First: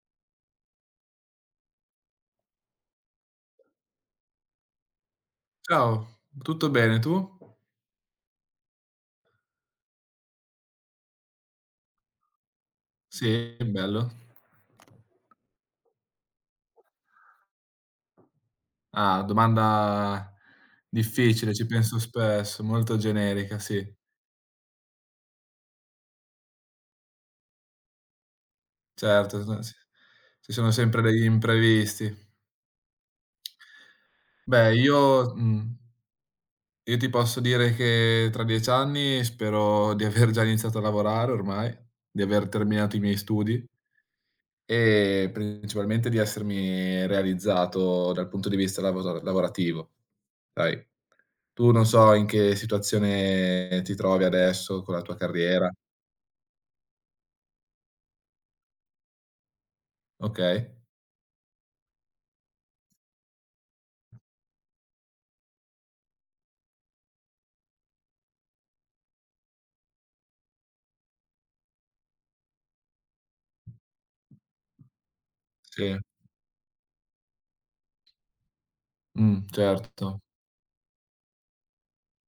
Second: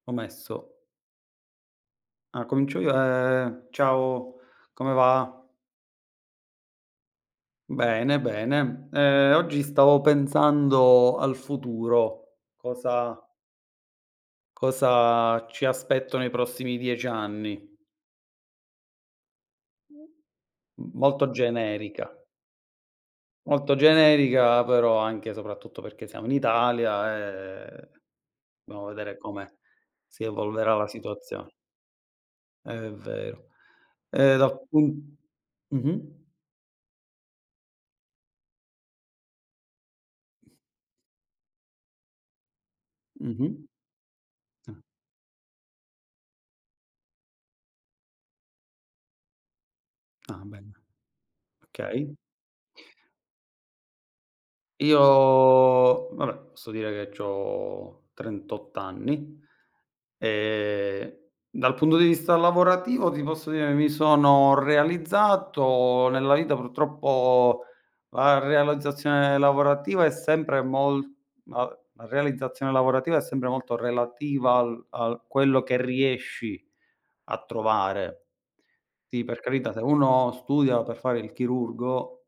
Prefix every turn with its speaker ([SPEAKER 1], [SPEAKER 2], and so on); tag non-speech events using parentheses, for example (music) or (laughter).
[SPEAKER 1] Ho messo. Ah, comincio io. Ehm, ciao, come va?
[SPEAKER 2] Ciao, tutto bene tu?
[SPEAKER 1] Bene, bene. Ehm, oggi stavo pensando al futuro, cosa
[SPEAKER 2] Sì, che bello.
[SPEAKER 1] cosa ci aspetto nei prossimi 10 anni.
[SPEAKER 2] Ah, domanda
[SPEAKER 1] M molto
[SPEAKER 2] difficile, ci penso
[SPEAKER 1] generica.
[SPEAKER 2] spesso, molto generica,
[SPEAKER 1] Molto
[SPEAKER 2] sì.
[SPEAKER 1] generica, però anche soprattutto perché siamo in Italia e (unintelligible) vedere
[SPEAKER 2] Certo, se
[SPEAKER 1] come
[SPEAKER 2] non si
[SPEAKER 1] si
[SPEAKER 2] ci sono
[SPEAKER 1] evolverà la
[SPEAKER 2] sempre degli
[SPEAKER 1] situazione.
[SPEAKER 2] imprevisti.
[SPEAKER 1] È vero. E dal
[SPEAKER 2] Beh
[SPEAKER 1] pun
[SPEAKER 2] io mhmm
[SPEAKER 1] mh-mh.
[SPEAKER 2] io ti posso dire che tra 10 anni spero di aver già iniziato a lavorare ormai, di aver terminato i miei
[SPEAKER 1] Mh-mh
[SPEAKER 2] studi
[SPEAKER 1] Eh.
[SPEAKER 2] e principalmente di essermi realizzato dal punto di vista lavoza lavorativo.
[SPEAKER 1] Ah, ben
[SPEAKER 2] Hai, tu non so
[SPEAKER 1] Okay.
[SPEAKER 2] in che situazione ti trovi adesso con
[SPEAKER 1] Io,
[SPEAKER 2] la tua carriera.
[SPEAKER 1] vabbè, posso dire che c'ho 38 anni.
[SPEAKER 2] Okay.
[SPEAKER 1] Ehm, dal punto di vista lavorativo ti posso dire mi sono realizzato nella vita. Purtroppo la realizzazione lavorativa è sempre mol ma v la realizzazione lavorativa è sempre molto relativa al al quello che
[SPEAKER 2] Sì.
[SPEAKER 1] riesci a trovare. Sì, per
[SPEAKER 2] Mh,
[SPEAKER 1] carità, se
[SPEAKER 2] certo.
[SPEAKER 1] uno studia per fare il chirurgo